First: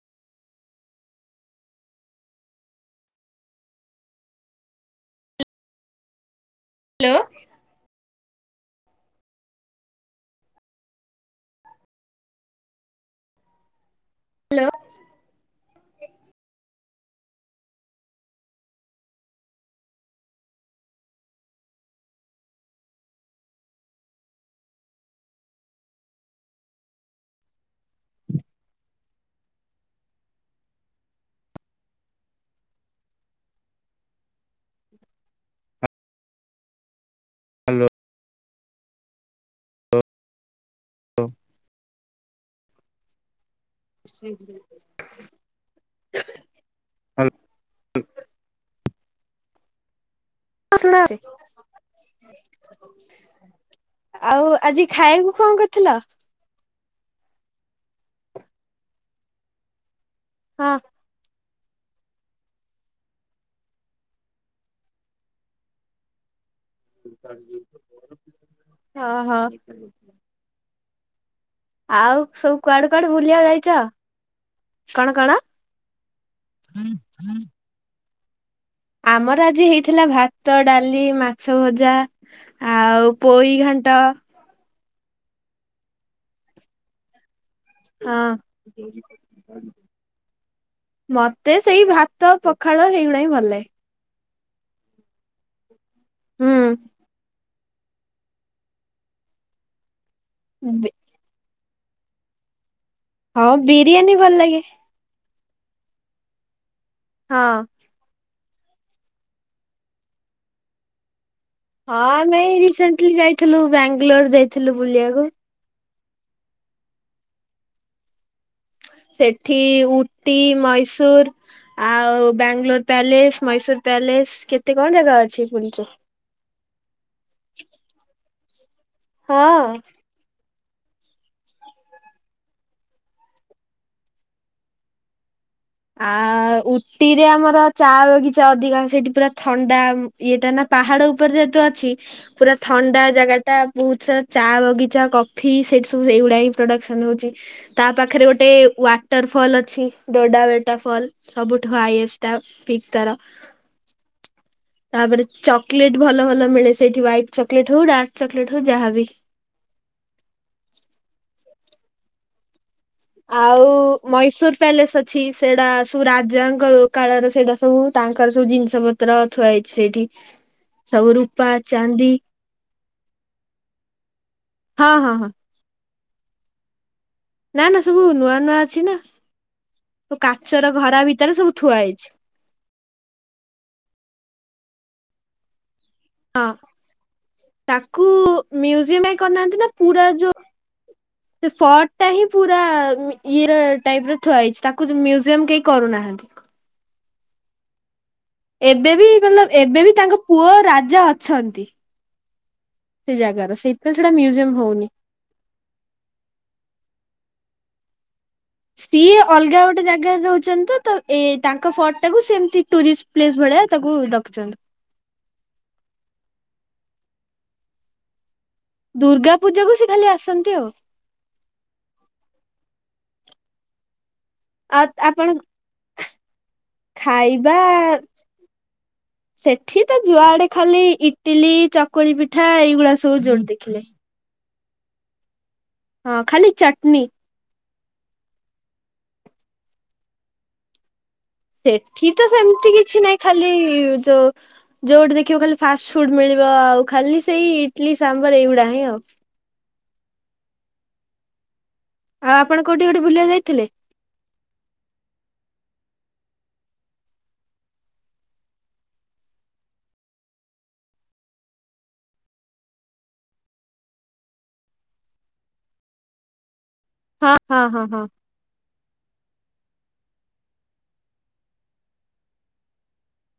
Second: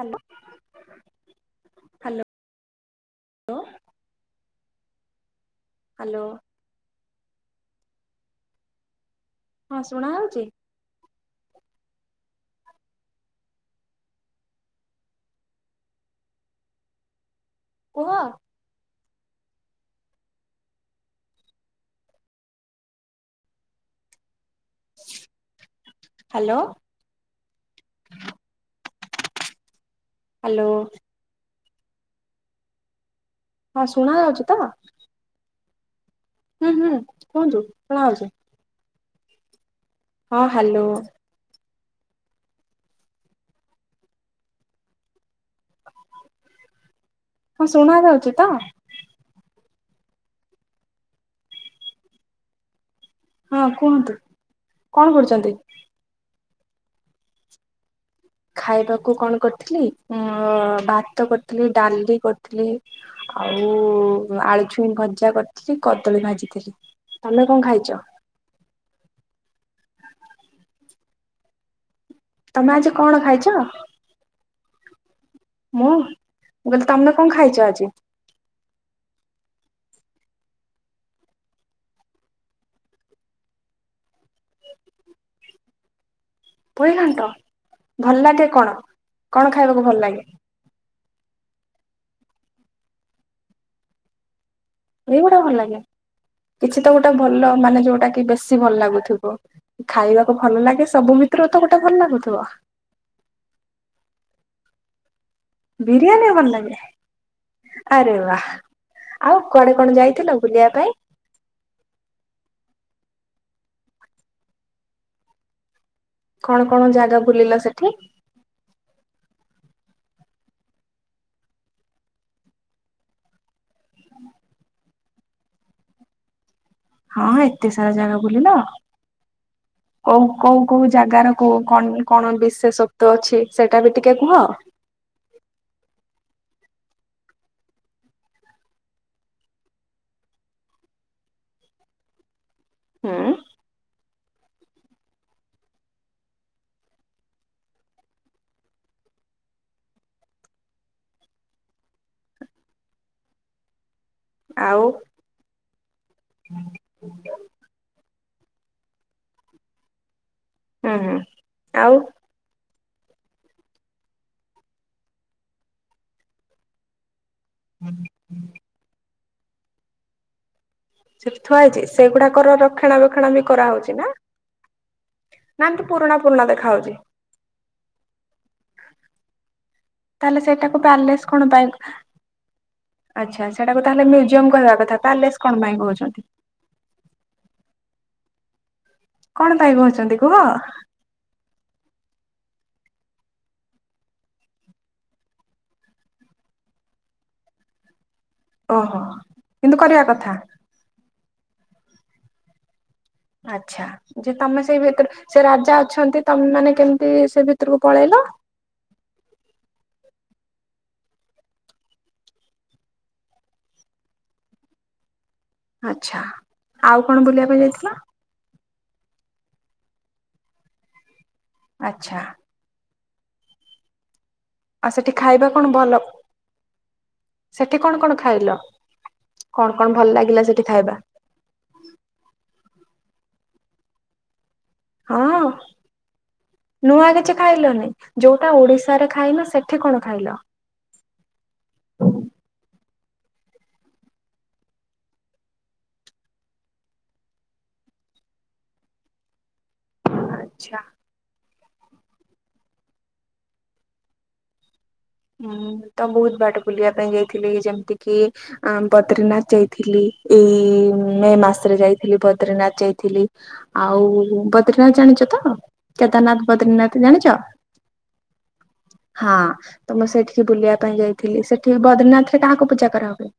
Hello hello ଲୋ। Hello. ଦ୍ଵାଲୋ। ହଁ ଶୁଣାହଉଚି? ହ୍ୟାଲୋ। କୁହ। ହ୍ୟାଲୋ। ହ୍ୟାଲୋ। ହଁ ଶୁଣା ଯାଉଚିତ। ହୁଁ ହୁଁ କୁହନ୍ତୁ ଶୁଣା ଆଉଛି। ହଁ ହାଲୋ। [inaudible] ହ୍ୟାଲୋ। ହଁ ଶୁଣା ଯାଉଚିତ? ହଁଶୁଣା। ହଁ କୁହନ୍ତୁ ଯାଇଛି। ଆଉ ଆଜି କଣ ଖାଇବାକୁ କଆଁ କରୁଛନ୍ତି କରିଥିଲ? ଖାଇବାକୁ କଣ କରିଥିଲି ହଁ ଭାତ କରିଥିଲି ଡାଲି କରିଥିଲି। ଆଉ ଆଳୁଛୁଇଁ ଭଜା କରିଥିଲି କଦଳୀ ଭାଜିଥିଲି। ତମେ କଣ ଖାଇଛ ହଁ-ହଁ। ଆଉ ସନ୍ଥ ତମେ କୁଥାଡ଼େ ଆଜି କୁ ଆଡେ କଣ ଖାଇଛ ବୁଲିବାକୁ ଯାଇଛ କଣ, କଣ ମୁଁ ମୁଁ କହିଲି ତମେ କଅଁଖାଇଚ ଆଜି। ଆମର ଆଜି ହେଇଥିଲା ଭାତ, ଡାଲି, ମାଛଭଜା ଆଉ ପୋଇ ଘାଣ୍ଟ ପୋଇ ଘାଣ୍ଟ ହଁ ଭଲଲାଗେ କଣ କଣ ଖାଇବାକୁ ଭଲ ଲାଗେ? ମତେ ସେଇ ଭାତ ପଖାଳ ହେଉଡ଼ା ହିଁ ଭଲ ଲାଗେ। ଏଉଡା ଭଲ ଲାଗେ ହୁଁ କିଛି ତ ଗୋଟେ ଭଲ ମାନେ ଯୋଉଟା କି ବେଶୀ ଭଲ ଲାଗୁଥିବ। ଖାଇବାକୁ ଭଲ ଲାଗେ ସବୁ ଭିତରୁ ତ ଗୋଟେ ଭଲ ଲାଗୁଥିବ। ହଁ ବିରିୟାନୀ ଭଲ ଲାଗେ। ବିରିୟାନୀ ଭଲ ଲାଗେ। ହଁ ଆରେ ବାହା ଆଉ କୁଆଡେ କଣ ଯାଇଥିଲ ବୁଲିବା ପାଇଁ? ହଁ ଆମେ ରିସେଣ୍ଟଲି ଯାଇଥିଲୁ ବାଙ୍ଗାଲୋର ଯାଇଥିଲୁ ବୁଲିବାକୁ। କଣ କଣ ଜାଗା ବୁଲିଲ ସେଠି? ସେଠି ଉଟି ମୈସର ଆଉ ବାଙ୍ଗଲୋର ପ୍ୟାଲେସ ମହଶର ପ୍ୟାଲେସ କେତେ କଣ ଜାଗା ଅଛି ପୁଲିଚୁ। ହଁ ଏତେ ସାରା ଜାଗା ବୁଲିଲ। ହଁ। କଉ କୋଉ କୋଉ ଜାଗାର କ କଣ ବିଶେଷଶତ୍ଵ ଅଛି ସେଇଟା ବି ଟିକେ କୁହ। ଆ ଉଟିରେ ଆମର ଚା ବଗିଚା ଅଧିକା ସେଇଠି ପୁରା ଥଣ୍ଡା ଇଏ ଟା ନା। ପାହାଡ ଉପରେ ଯେହେତୁ ଅଛି ପୁରା ଥଣ୍ଡା ହୁଁ ଜାଗା ଟା। ବହୁତ ସାରା ଚା ବଗିଚା କଫି ସେଠି ସବୁ ଏଇଗୁଡା ହିଁ ପ୍ରଡକ୍ସନ ହଉଛି। ତା ପାଖରେ ଗୋଟେ ୱାଟର ଫଲ୍ ଅଛି ଡୋଡା ବଟ। ଟ ଫଲ ସବୁଠୁ ହାଇଷ୍ଟ ପିକସ୍ ତାର। ଆଉ ତାପରେ ଚକୋଲେଟ ଭଲ ଭଲ ମିଳେ ସେଇଠି ହ୍ାଇଟ ଚ ଚକ୍‌ଲେଟ୍‌ ହୁଡ଼ା ଚକଲେଟ୍ ହଉ ଯାହା ବି ହୁଁ ହୁଁ ଆଉ ଆଉ ମଇଶୂର ପ୍ୟାଲେସ ଅଛି ସେଇଟା ସବ ରାଜାଙ୍କ କାଳରେ ସେଇଟା ସବୁ ତାଙ୍କର ସବୁ ଜିନିଷ ପତ୍ର ଛୁଆ ହେଇଛି ସେଇଠି। ସବୁ ସେଠି ରୂପା ଥୁଆ ହେଇଛି ଚାନ୍ଦି ସେଗୁଡାକର ରକ୍ଷଣା ବେକ୍ଷଣା ବି କରାହଉଛି ନା? ହଁ ହଁ ହଁ ନା ତ ପୁରୁଣା ପୁରୁଣା ଦେଖାାଯାଉଛି। ନା ନା ସବୁ ନୂଆ ନୂଆ ଅଛି ନା ତାହେଲେ କାଚର ସେଇଟାକୁ ଘରା ପ୍ୟାଲେସ ଭିତରେ କଣ ସବୁ ପାଇଁ ଥୁଆ ହେଇଛି। ଆଚ୍ଛା ସେଟାକୁ ତାହେଲେ ମ୍ୟୁଜିୟମ୍ କହିବା କଥା ପାଲେସ କଣ ଭାଇ କହୁଛନ୍ତି? ହଁ ତାକୁ ମ୍ୟୁଜିୟମ କଣ କରିନାହାନ୍ତି ନା ପାଇଁ ପୁରା କହୁଛନ୍ତି କୁହ ଯୋଉ ସେ ଫର୍ଟ ଟା ହିଁ ପୁରା ଇଏ ର ଟାଇପରେ ଥୁଆ ହେଇଛି ତାକୁ ମ୍ୟୁଜିୟମ କେହି କରୁନାହାନ୍ତି। ଏବେ ଓହୋ ବି ମତଲଵ୍ କିନ୍ତୁ ଏବେ ବି କରିବା ତାଙ୍କ କଥା। ପୁଅ ରାଜା ଅଛନ୍ତି। ସେ ଜାଗାର ଆଛା ସେଇଥିପାଇଁ ସେଇଟା ଯେ ମ୍ୟୁଜିୟମ ତମେ ହଉନି। ସେଇ ଭିତରେ ସେ ରାଜା ଅଛନ୍ତି ତମେ ମାନେ କେମିତି ସେ ଭିତରକୁ ପଳେଇଲ? ସିଏ ଅଲଗା ଗୋଟେ ଜାଗାରେ ରହୁଛନ୍ତି ତ ଏ ତାଙ୍କ ଫର୍ଟ ଟାକୁ ସେ ସେମତି ଟୁରିଷ୍ଟ୍ ପ୍ଲେସ୍ ଭଳିଆ ତାକୁ ରଖି ଛନ୍ତି। ଆଛା ଆଉ କଣ ବୁଲିବା ପାଇଁ ଯାଇଥିଲ? ଦୁର୍ଗା ପୂଜା କୁ ସେ ଖାଲି ଆସନ୍ତି ଆଉ ଆଛା। ଆଉ ସେଠି ଖାଇବା କଣ ଭଲ? ଖାଇବା ସେଠି କଣ କଣ ଖାଇଲ? କଣ ସେଠି କଣ ତ ଭଲ ଲାଗିଲା ଯୁଆଡେ ସେଠି ଖାଲି ଖାଇବା? ଇଟି ଟିଲି ଚକୁଳି ପିଠା ଏଇଗୁଡା ସବୁ ଯୋଉଠି ଦେଖିଲେ ହଁ ହଁ ଖାଲି ଚଟନୀ ନୂଆ କିଛି ଖାଇଲନି ଯୋଉଟା ଓଡିଶାରେ ଖାଇନ ସେଠି କଣ ଖାଇଲ? ସେଠି ତ ସେମିତି କିଛି ନାହିଁ ଖାଲି ଯୋଉ ଯୋଉଠି ଦେଖିବ ଖାଲି ଫାଷ୍ଟ ଫୁଡ ମିଳିବ ଆଉ ଖାଲି ସେଇ ଇଡଲିି ସାମ୍ବର ଏଇଗୁଡା ହିଁ ଆଉ ଆଚ୍ଛା। ଆଉ ଆପଣ କୋଉଠି କୋଠି ବୁଲିବାକୁ ଯାଇଥିଲେ? ହୁଁ ତ ବହୁତ ବାଟ ବୁଲିବା ପାଇଁ ଯାଇଥିଲି ଯେମିତିକି ଆଁ ବଦ୍ରିନାଥ ଯାଇଥିଲି ଏଇ ମେ ମାସରେ ଯାଇଥିଲି ବଦ୍ରିନାଥ ଯାଇଥିଲି ଆଉ ବଦ୍ରନାଥ ଜାଣିଛ ତ କେଦାରନାଥ ବଦ୍ର୍ରୀନାଥ ତୁମେ ହଁ ଜାଣିଛ ହଁ ହଁ ହଁ ହଁ ତ ମୁଁ ସେଠିକି ବୁଲିବା ପାଇଁ ଯାଇଥିଲି ସେଠି ବଦ୍ରୀନାଥରେ କାହାକୁ ପୂଜା କରାହୁୁଏ?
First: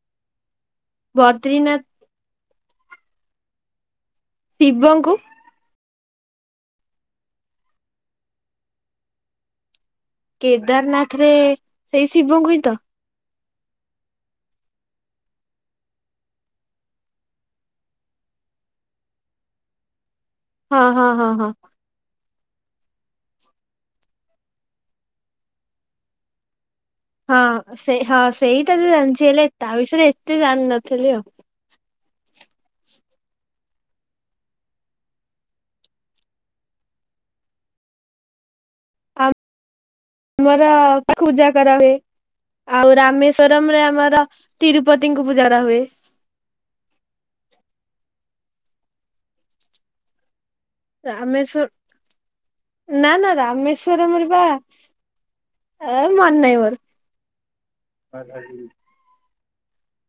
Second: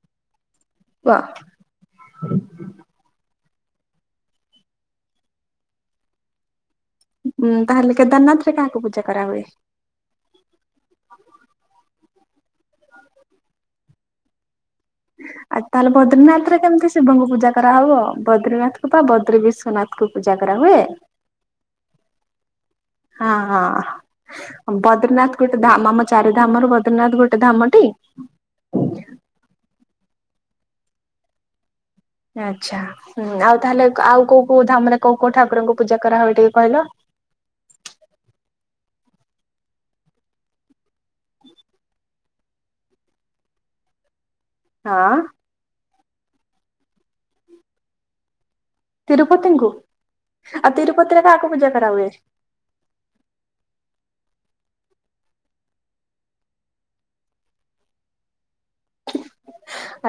ବା ବଦ୍ରିନାଥ [unintelligible] ଶିବଙ୍କୁ? ଉଁ ତାହେଲେ କେଦାରନାଥ ରେ କାହାକୁ ପୂଜା କରାହୁୁଏ? କେଦାରନାଥ ରେ ସେଇ ଶିବଙ୍କୁ ହିଁ ତ ଆଉ ତାହେଲେ ବଦ୍ର୍ରୀିନାଥ ରେ କେମିତି ଶିବଙ୍କୁ ପୂଜା କରାହବ ବଦ୍ର୍ରୀନାଥ କ ବା ବଦ୍ରି ବିଶ୍ୱନାଥ ଙ୍କୁ ପୂଜା କରା ହଁ ହୁଏ ହଁ ହଁ ହଁ। ହଁ ହଁ ବଦ୍ରିନାଥ ଗୋଟେ ଧାମ ଆମ ଚାରି ଧାମରୁ ଜଗନାଥ ଗୋଟେ ଧାମଟି? ଏ ଜାଣିଛି ହେଲେ ତା ବିଷୟରେ ଏତେ ଜାଣିିନଥିଲି ଆଉ ଆଛା ହଁ ଆଉ ତାହେଲେ ଆଉ କୋଉ କୋଉ ଧାମରେ କୋଉ କୋଉ ଠାକୁରଙ୍କୁ ପୂଜା କରା ହୁଏ ଟିକେ କହିଲ? ଆ ଆମର ପୂଜା କରାହୁଏ ଆଉ ରାମେଶ୍ଵରମ ରେ ଆମର ହଁ। ତିରୁପତିଙ୍କୁ ପୂଜାକରା ହୁଏ ତିରୁପତିଙ୍କୁ ଆଉ ତିରୁପତିରେ କାହାକୁ ରାମେଶ୍ଵର ପୂଜା କରାହୁୁଏ? ନା ନା ରାମେଶ୍ଵରମ ରେ ବା ଏ ମନେ ନାହିଁ ମୋର ଆଁଛା [unintelligible]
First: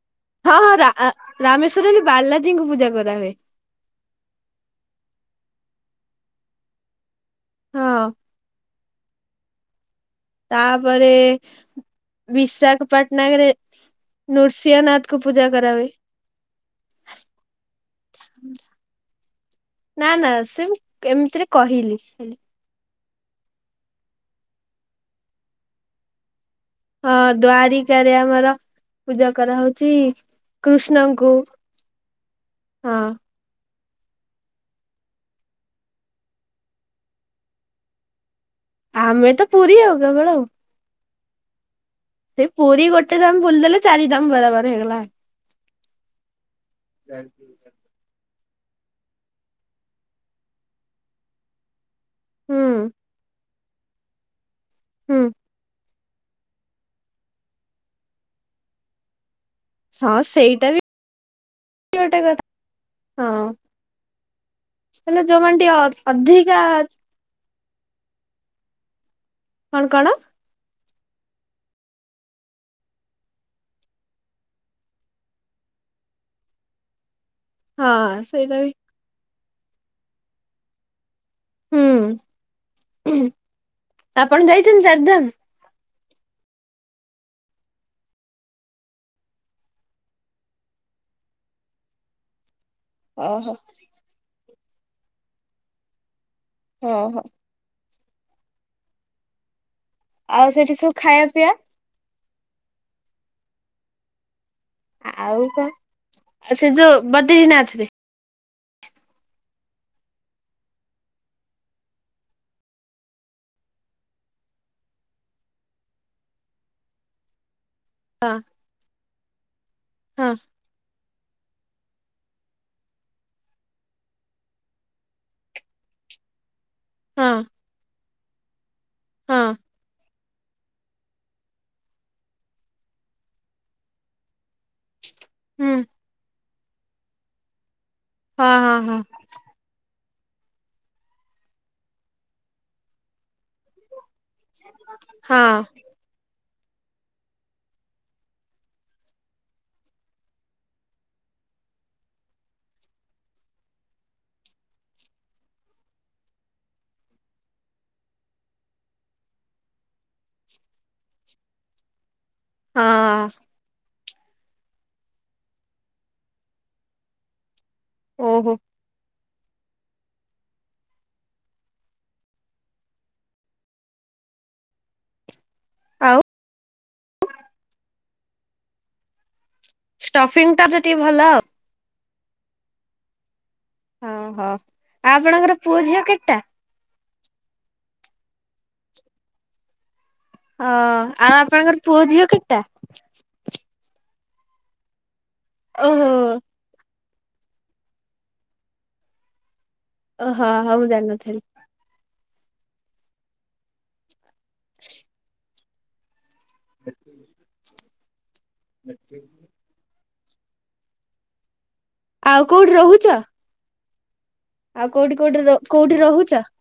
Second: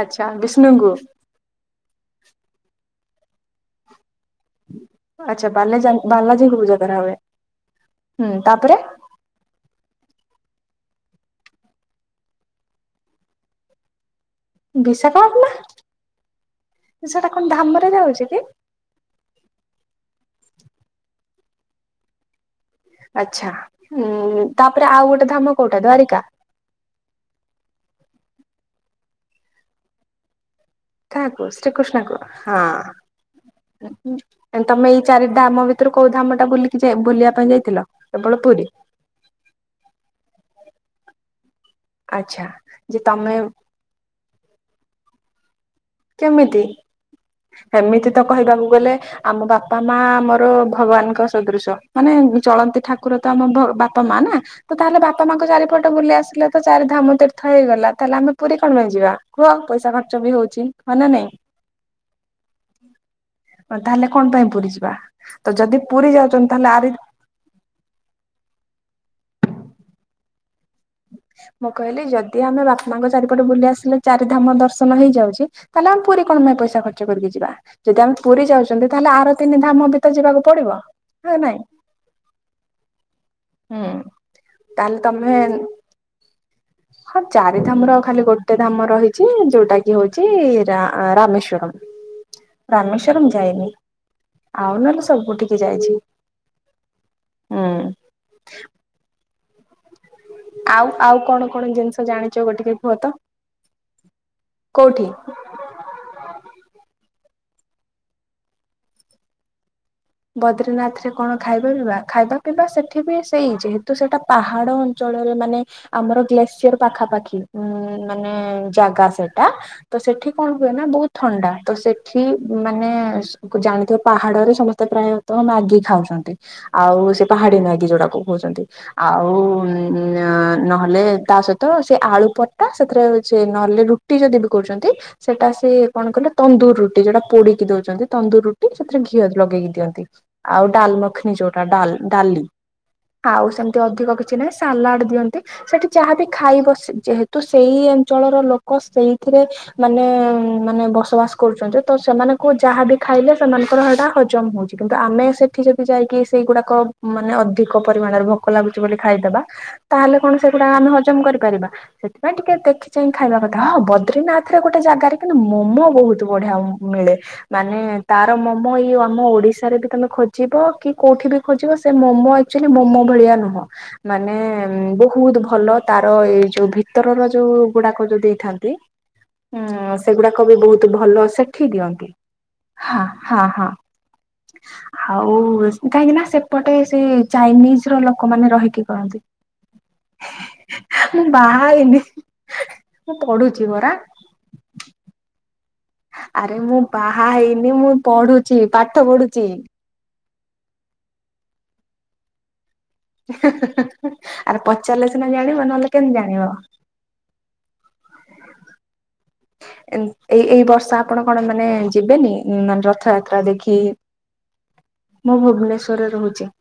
ଆଚ୍ଛା ହଁ ବିଷ୍ଣୁଙ୍କୁ ହଁ ରାମେଶ୍ଵରମ ବାଲାଜୀଙ୍କୁ ପୂଜା କରାହୁୁଏ। ଆଛା ବାଲାଜେ ବାଲାଜୀଙ୍କୁ ପୂଜା କରା ହୁଏ ହଁ ହୁଁ ତାପରେ ତାପରେ ବିଶାଖାପାଟନା ରେ ନୃସିିଂହ ନାଥ କୁ ପୂଜା ବିଶାଖାପାଟଣା କରା ହୁଏ ସେଟା କଣ ଧାମରେ ଯାଉଛି କି? ନା ନା ସେ କେମିତିରେ କହିଲି। ଆଚ୍ଛା ହଁ ତାପରେ ଆଉ ଗୋଟେ ଧାମ କୋଉଟା ଦ୍ଵାରିକା? ହଁ ଦ୍ଵାରିକା ରେ ଆମର ପୂଜା କରାହଉଛି କୃଷ୍ଣଙ୍କୁ କାହାକୁୁ ଶ୍ରୀକୃଷ୍ଣକୁୁ ହଁ। ତମେ ଏଇ ଚାରି ଧାମ ଭିତରୁ କୋଉ ଧାମ ଟା ବୁଲିକି ବୁଲିବା ପାଇଁ ଯାଇଥିଲ କେବଳ ପୁରୀ। ଆମେ ତ ପୁରୀ ଆଉ କେବଳ। ଆଚ୍ଛା ସେ ପୁରୀ ଯେ ଗୋଟେ ତମେ ଦାମ ବୁଲିଦ ଦେଲେ ଚାରି ଦାମ ବରାବର ହେଇଗଲା। କେମିତି? ଏମିତି ତ କହିବାକୁ ଗଲେ ଆମ ବାପା ମା ଆମର ଭଗବାନଙ୍କ ସଦୃଶ। ମାନେ ହୁଁ ଚଳନ୍ତି ଠାକୁର ତ ଆମ ବାପା ମା ନା ତ ତାହେଲେ ହୁଁ ବାପା ମାଙ୍କ ଚାରିପଟେ ଟ ବୁଲି ଆସିଲେ ତ ଚାରି ଧାମ ତୀର୍ଥ ହେଇଗଲା ତାହେଲେ ଆମେ ପୁରୀ କଣ ପାଇଁଯିବା କୁହ ପଇସା ଖର୍ଚ୍ଚ ବି ହଉଛି। ହଁ ନା ନାଇଁ? ଇଏବି ଗୋଟେ କଥା। ହଁ ତାହେଲେ କଣ ପାଇଁ ପୁରୀ ଯିବା ହେଲେ ତ ଯୋଉମାନେ ଯଦି ପୁରୀ ଟିକେ ଯାଉଛନ୍ତି ଅଧିକା। ତାହେଲେ ଆରି କଣ କଣ? ମୁଁ କହିଲି ଯଦି ଆମେ ବାପାଙ୍କ ଚାରିପଟେ ବୁଲି ଆସିଲେ ଚାରି ଧାମ ଦର୍ଶନ ହେଇଯାଉଛି। ତାହେଲେ ଆମ ପୁରୀ କଣ ପାଇଁ ପଇସା ଖର୍ଚ କରିକି ଯିବା। ହଁ ଯଦି ଆମେ ପୁରୀ ସେଇଟା ବି ଯାଉଛନ୍ତି ତାହେଲେ ଆର ତିନି ଧାମ ଭିତରେ ଯିବାକୁ ପଡିବ ନାଇଁ? ହୁଁ ହୁଁ ଆପଣ ଯାଇଛନ୍ତି ତାହେଲେ ଚାରିଧାମ? ତମେ ହଁ ଚାରି ଧାମ ର ଖାଲି ଗୋଟେ ଧାମ ରହିଛି ଯୋଉଟା କି ହଉଛି ରାମେଶ୍ଵରମ। ରାମେଶ୍ୱର ଓହୋ ଯାଇନି ଆଉ ନହେଲେ ସବୁ ଟିକେ ଯାଇଛି। ଓଁ ହୋ। ହୁଁ। ସେଠି ଆଉ ସବୁ ଆଉ ଖାଇବା କଣ ପିଇବା କଣ ଜିନିଷ ଜାଣିଛ ଗୋଟିକେ କୁହ ତ କୋଉଠି? ହଉ ଆଉ ସେ ଯୋଉ ବଦରିନାଥରେ। ବଦ୍ରିନାଥ ରେ କଣ ଖାଇବା ପିଇବା ଖାଇବା ପିଇବା ସେଠି ବି ସେଇ ଯେହେତୁ ସେଟା ପାହାଡ ଳରେ ମାନେ ଆମର ଗ୍ଲେସିୟର ପାଖାପାଖି ଉ ମାନେ ହଁ ଜାଗା ସେଇଟା। ତ ହଁ ସେଠି କଣ ହୁଏ ନା ବହୁତ ଥଣ୍ଡା ତ ସେଠି ମାନେ ଜାଣିଥିବା ପାହାଡରେ ସମସ୍ତେ ପ୍ରାୟତଃ ମ୍ୟାଗି ଖାଉଛନ୍ତି ଆଉ ସେ ହଁ ପାହାଡି ମ୍ୟାଗି ଯୋଡାକୁ କହୁଛନ୍ତି। ଆଉ ହଁ ନହେଲେ ତା ସହିତ ସେ ଆଳୁ ପଟା ସେଥିରେ ସେ ନହେଲେ ରୁଟି ଯଦି ବି କରୁଛନ୍ତି ସେଟା ସେ ହୁଁ କଣ କଲେ ତନ୍ଦୁର ରୁଟି ଯ ସେଉଟା ପୋଡିକି ଦଉଛନ୍ତି ତନ୍ଦୁର ହଁ ରୁଟି ହଁ ହଁ ସେଥିରେ ଘିଅ ଲଗେଇକି। ଆଉ ଡାଲମଖନୀ ଯୋଉଟାା ଡାଲି ଆ ଆଉ ସେମତି ଅଧିକ କିଛି କିଛିନାହିଁ ସାଲାଡ ଦିଅନ୍ତି ହଁ ସେଠି ଯାହାବି ଖାଇବ ସେ ଯେହେତୁ ସେଇ ଅଞ୍ଚଳର ଲୋକ ସେଇଥିରେ ମାନେ ମାନେ ବସବାସ କରୁଛନ୍ତି ତ ସେମାନଙ୍କୁ ଯାହାବ ଖାଇଲେ ସେମାନଙ୍କର ହେଟା ହଜମ ହଉଛି। କିନ୍ତୁ ଆମେ ସେଠି ଯଦି ଯାଇକି ସେଇଗୁଡାକ ମାନେ ଅଧିକ ପରିମାଣରେ ଭୋକ ଲାଗୁଛି ବୋଲି ଖାଇଦବା। ତାହେଲେ କଣ ସେଗୁଡା ଆମେ ହଜମ କରିପାରିବା ସେଥିପାଇଁ ଟିକେ ଦେଖି ଚାଁ ହଁ ଖାଇବା କଥା ହଁ ବଦ୍ରିନାଥ। ପାଖରେ ଗୋଟେ ଜାଗାରେ କି ମୋମୋ ବହୁତ ବଢିଆ ମିଳେ ମାନେ ତାର ଓହୋ ମୋମୋ ଏଇ ଆମ ଓଡିଶା [inaudible] ରେ ବି ତମେ ଖୋଜିବ କି କୋଉଠି ବି ଖୋଜିବ ସେ ମୋମୋ ଆକଚୁଆଲି ମୋମୋ ଭଳିଆ ନୁହଁ। ମାନେ ବହୁତ ଭଲ ତାର ଆଉ ଏଇ ଯୋଉ ଭିତରର ଯୋଉ ଗୁଡାକ ଯୋଉ ଦେଇଥାନ୍ତି ଉଁ ସେଗୁଡାକ ଷ୍ଟଫିଙ୍ଗ ବି ଟା ତ ବହୁତ ଟିକେ ଭଲ ଆଉ ସେଠି ଦିଅନ୍ତି ହଁ ହଁ ହଁ ଓହୋ। ଆଉ ଆଉ ଆପଣଙ୍କର ପୁଅ ଝିଅ କାହିଁକି ନା କେତେଟା? ସେପଟେ ସେଇ ଚାଇନିଜ ର ଲୋକମାନେ ରହିକି କରନ୍ତି। ଓ ମୁଁ ଆଉ ବାହା ଆପଣଙ୍କର ହେଇନି ପୁଅ ଝିଅ କେତେଟା? ମୁଁ ପଢୁଛି ପରା। ଓହୋ। ଆରେ ମୁଁ ବାହା ହେଇନି ମୁଁ ପଢୁଛି ପାଠ ପଢୁଛି। ଓହୋ ହଉ ଜାଣିନଥିଲି। [unintelligible] ଆରେ ପଚାରିଲେ ସିନା ଜାଣିବ ନହେଲେ କେମିତି ଜାଣିବ? [unintelligible] [inaudible] ଏଇ ଏଇ ବର୍ଷ ଆପଣ କଣ ମାନେ ଯିବେନି ଆଉ କୋଉଠି ମାନେ ରହୁଛ? ରଥଯାତ୍ରା ଦେଖି ଆଉ କୋଉଠି କୋଉଠି ମୁଁ କୋଉଠି ଭୁବନେଶ୍ୱରରେ ରହୁଛ? ରହୁଚି।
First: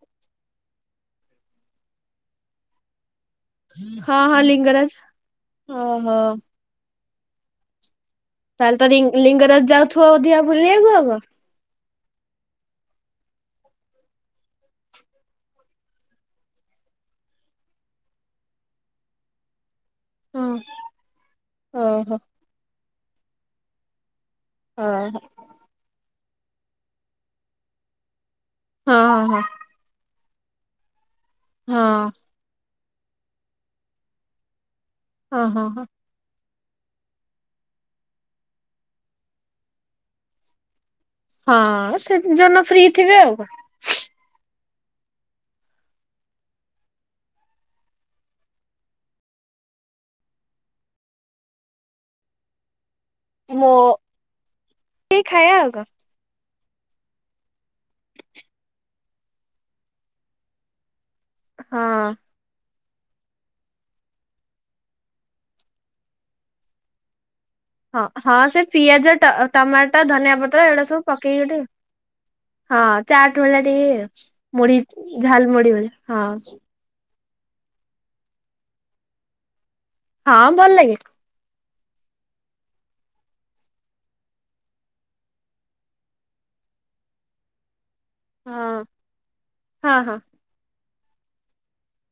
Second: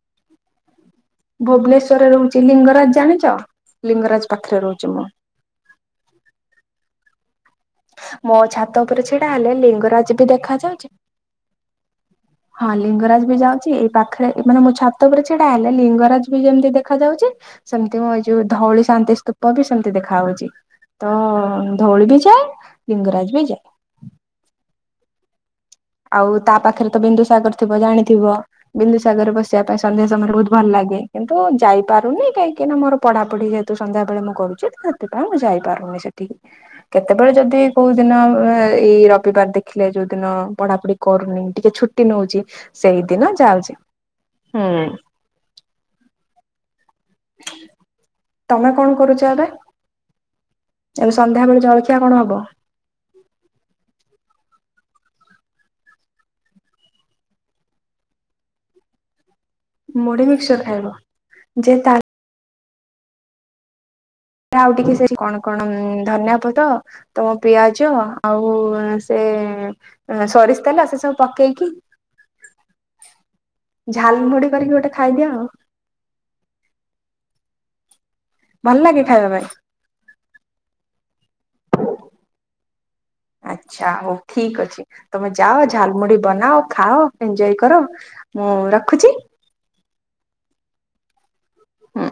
ଭୁବନେଶ୍ୱରରେ ରହୁଚି ଲିଙ୍ଗରାଜ ଜାଣିଚ? ହଁ ହଁ ଲିଙ୍ଗରାଜ ଅହ। ମୋ ତାହେଲେ ଛାତ ତ ଓପରେ ଛିଡ଼ା ହେଲେ ଯାଉଥିବ ଲିଙ୍ଗରାଜ ବି ଅଧିକା ଦେଖା ବୁଲିବାକୁ ଯାଉଚି। ଆଉ କଣ? ହଁ ଲିଙ୍ଗରାଜ ବି ଯାଉଚି ଏଇ ପାଖରେ ମାନେ ମୁଁ ଛାତ ଓପରେ ଛିଡ଼ା ହେଲେ ଲିଙ୍ଗରାଜ ବି ଯେମତି ଦେଖା ଯାଉଚି ସେମତି ମ ଏ ଯୋଉ ଧଉଳି ଶାନ୍ତି ସ୍ତୁ ପ ବିି ସେମତି ଦେଖା ହଁ ହଉଚି ତ ଧଉଳି ଓହୋ ବି ଯାଏ ଲିଙ୍ଗରାଜ ବି ଯାଏ। ହଁ ହଁ। ଆଉ ତା ପାଖରେ ତ ବିନ୍ଦୁସାଗର ଥିବ ଜାଣିଥିବ ହଁ ବିନ୍ଦୁସାଗରରେ ହଁ ହଁ। ବସିବା ପ୍ରାୟ ସନ୍ଧ୍ୟା ସମୟରେ ବହୁତ ଭଲ ଲାଗେ କିନ୍ତୁ ଯାଇପାରୁନି କହିଁକି ନା ମୋର ପଢ଼ପଢ଼ି ଯେହେତୁ ସନ୍ଧ୍ୟା ବେଳେ ମୁଁ କରୁଚି ତ ହେଥିପାଇଁ ହଁ ହଁ ହଁ ଯାଇପାରୁନି ସେ ଠିକି କେତେବେଳେ ଯଦି କୋଉ ଦିନ ଏ ଏଇ ରବିବାର ଦେଖିଲେ ଯୋଉ ଦିନ ପଢ଼ାପଢ଼ି କରୁନି ଟିକେ ହଁ ଛୁଟି ସେଦିନ ନଉଚି ଯୋଉଦିନ ଫ୍ରି ସେଇ ଥିବେ ଦିନ ଆଉ କଣ ଯାଉଚି। ହୁଁ। ତମେ କଣ କରୁଚ ଏବେ? ଏବେ ସନ୍ଧ୍ୟାବେେଳେ ଜଳଖିଆ କଣ ହବ? ମୋ ଏଇ ଖାଇବା ଆଉ କଁ। ମୁଢ଼ି ମିକ୍ସଚର୍ ଖାଇବ ଯେ ହଁ। ତା ଏ ଆଉ ଟିକେ ସେଖି କଣ କଣ ଧନିଆ ପତ ତ ପିଆଜ ହଁ ହଁ ଆଉ ସେ ପିଆଜ ସେ ଟ ଟମାଟୋ ଧନିଆ ପତ୍ର ସୋରିଷ ଏଗୁଡା ତେଲ ସେ ସବୁ ଗୋଟେ ପକେଇକି ହଁ ଚାଟ୍ ଭଳିଆ ଟିକେ ଝାଲମୁଢି କରିକି ମୁଢ଼ି ଗୋଟେ ଖାଇଦିଅ ଆଉ ଝାଲ୍ ମୁଢ଼ି ବୋଲେ ହଁ। ଭଲ ଲାଗେ ଖାଇବା ପାଇଁ? ହଁ ଭଲ ଲାଗେ। [unintelligible] ଆଚ୍ଛା ହଉ ଠିକ୍ ଅଛି ତମେ ଯାଅ ଝାଲ୍ ମୁଢ଼ି ବନାଅ ଖାଅ ଏଞ୍ଜୟ କର। ମୁଁ ହଁ ରଖୁଚି। ହଁ ହଁ। ହଁ।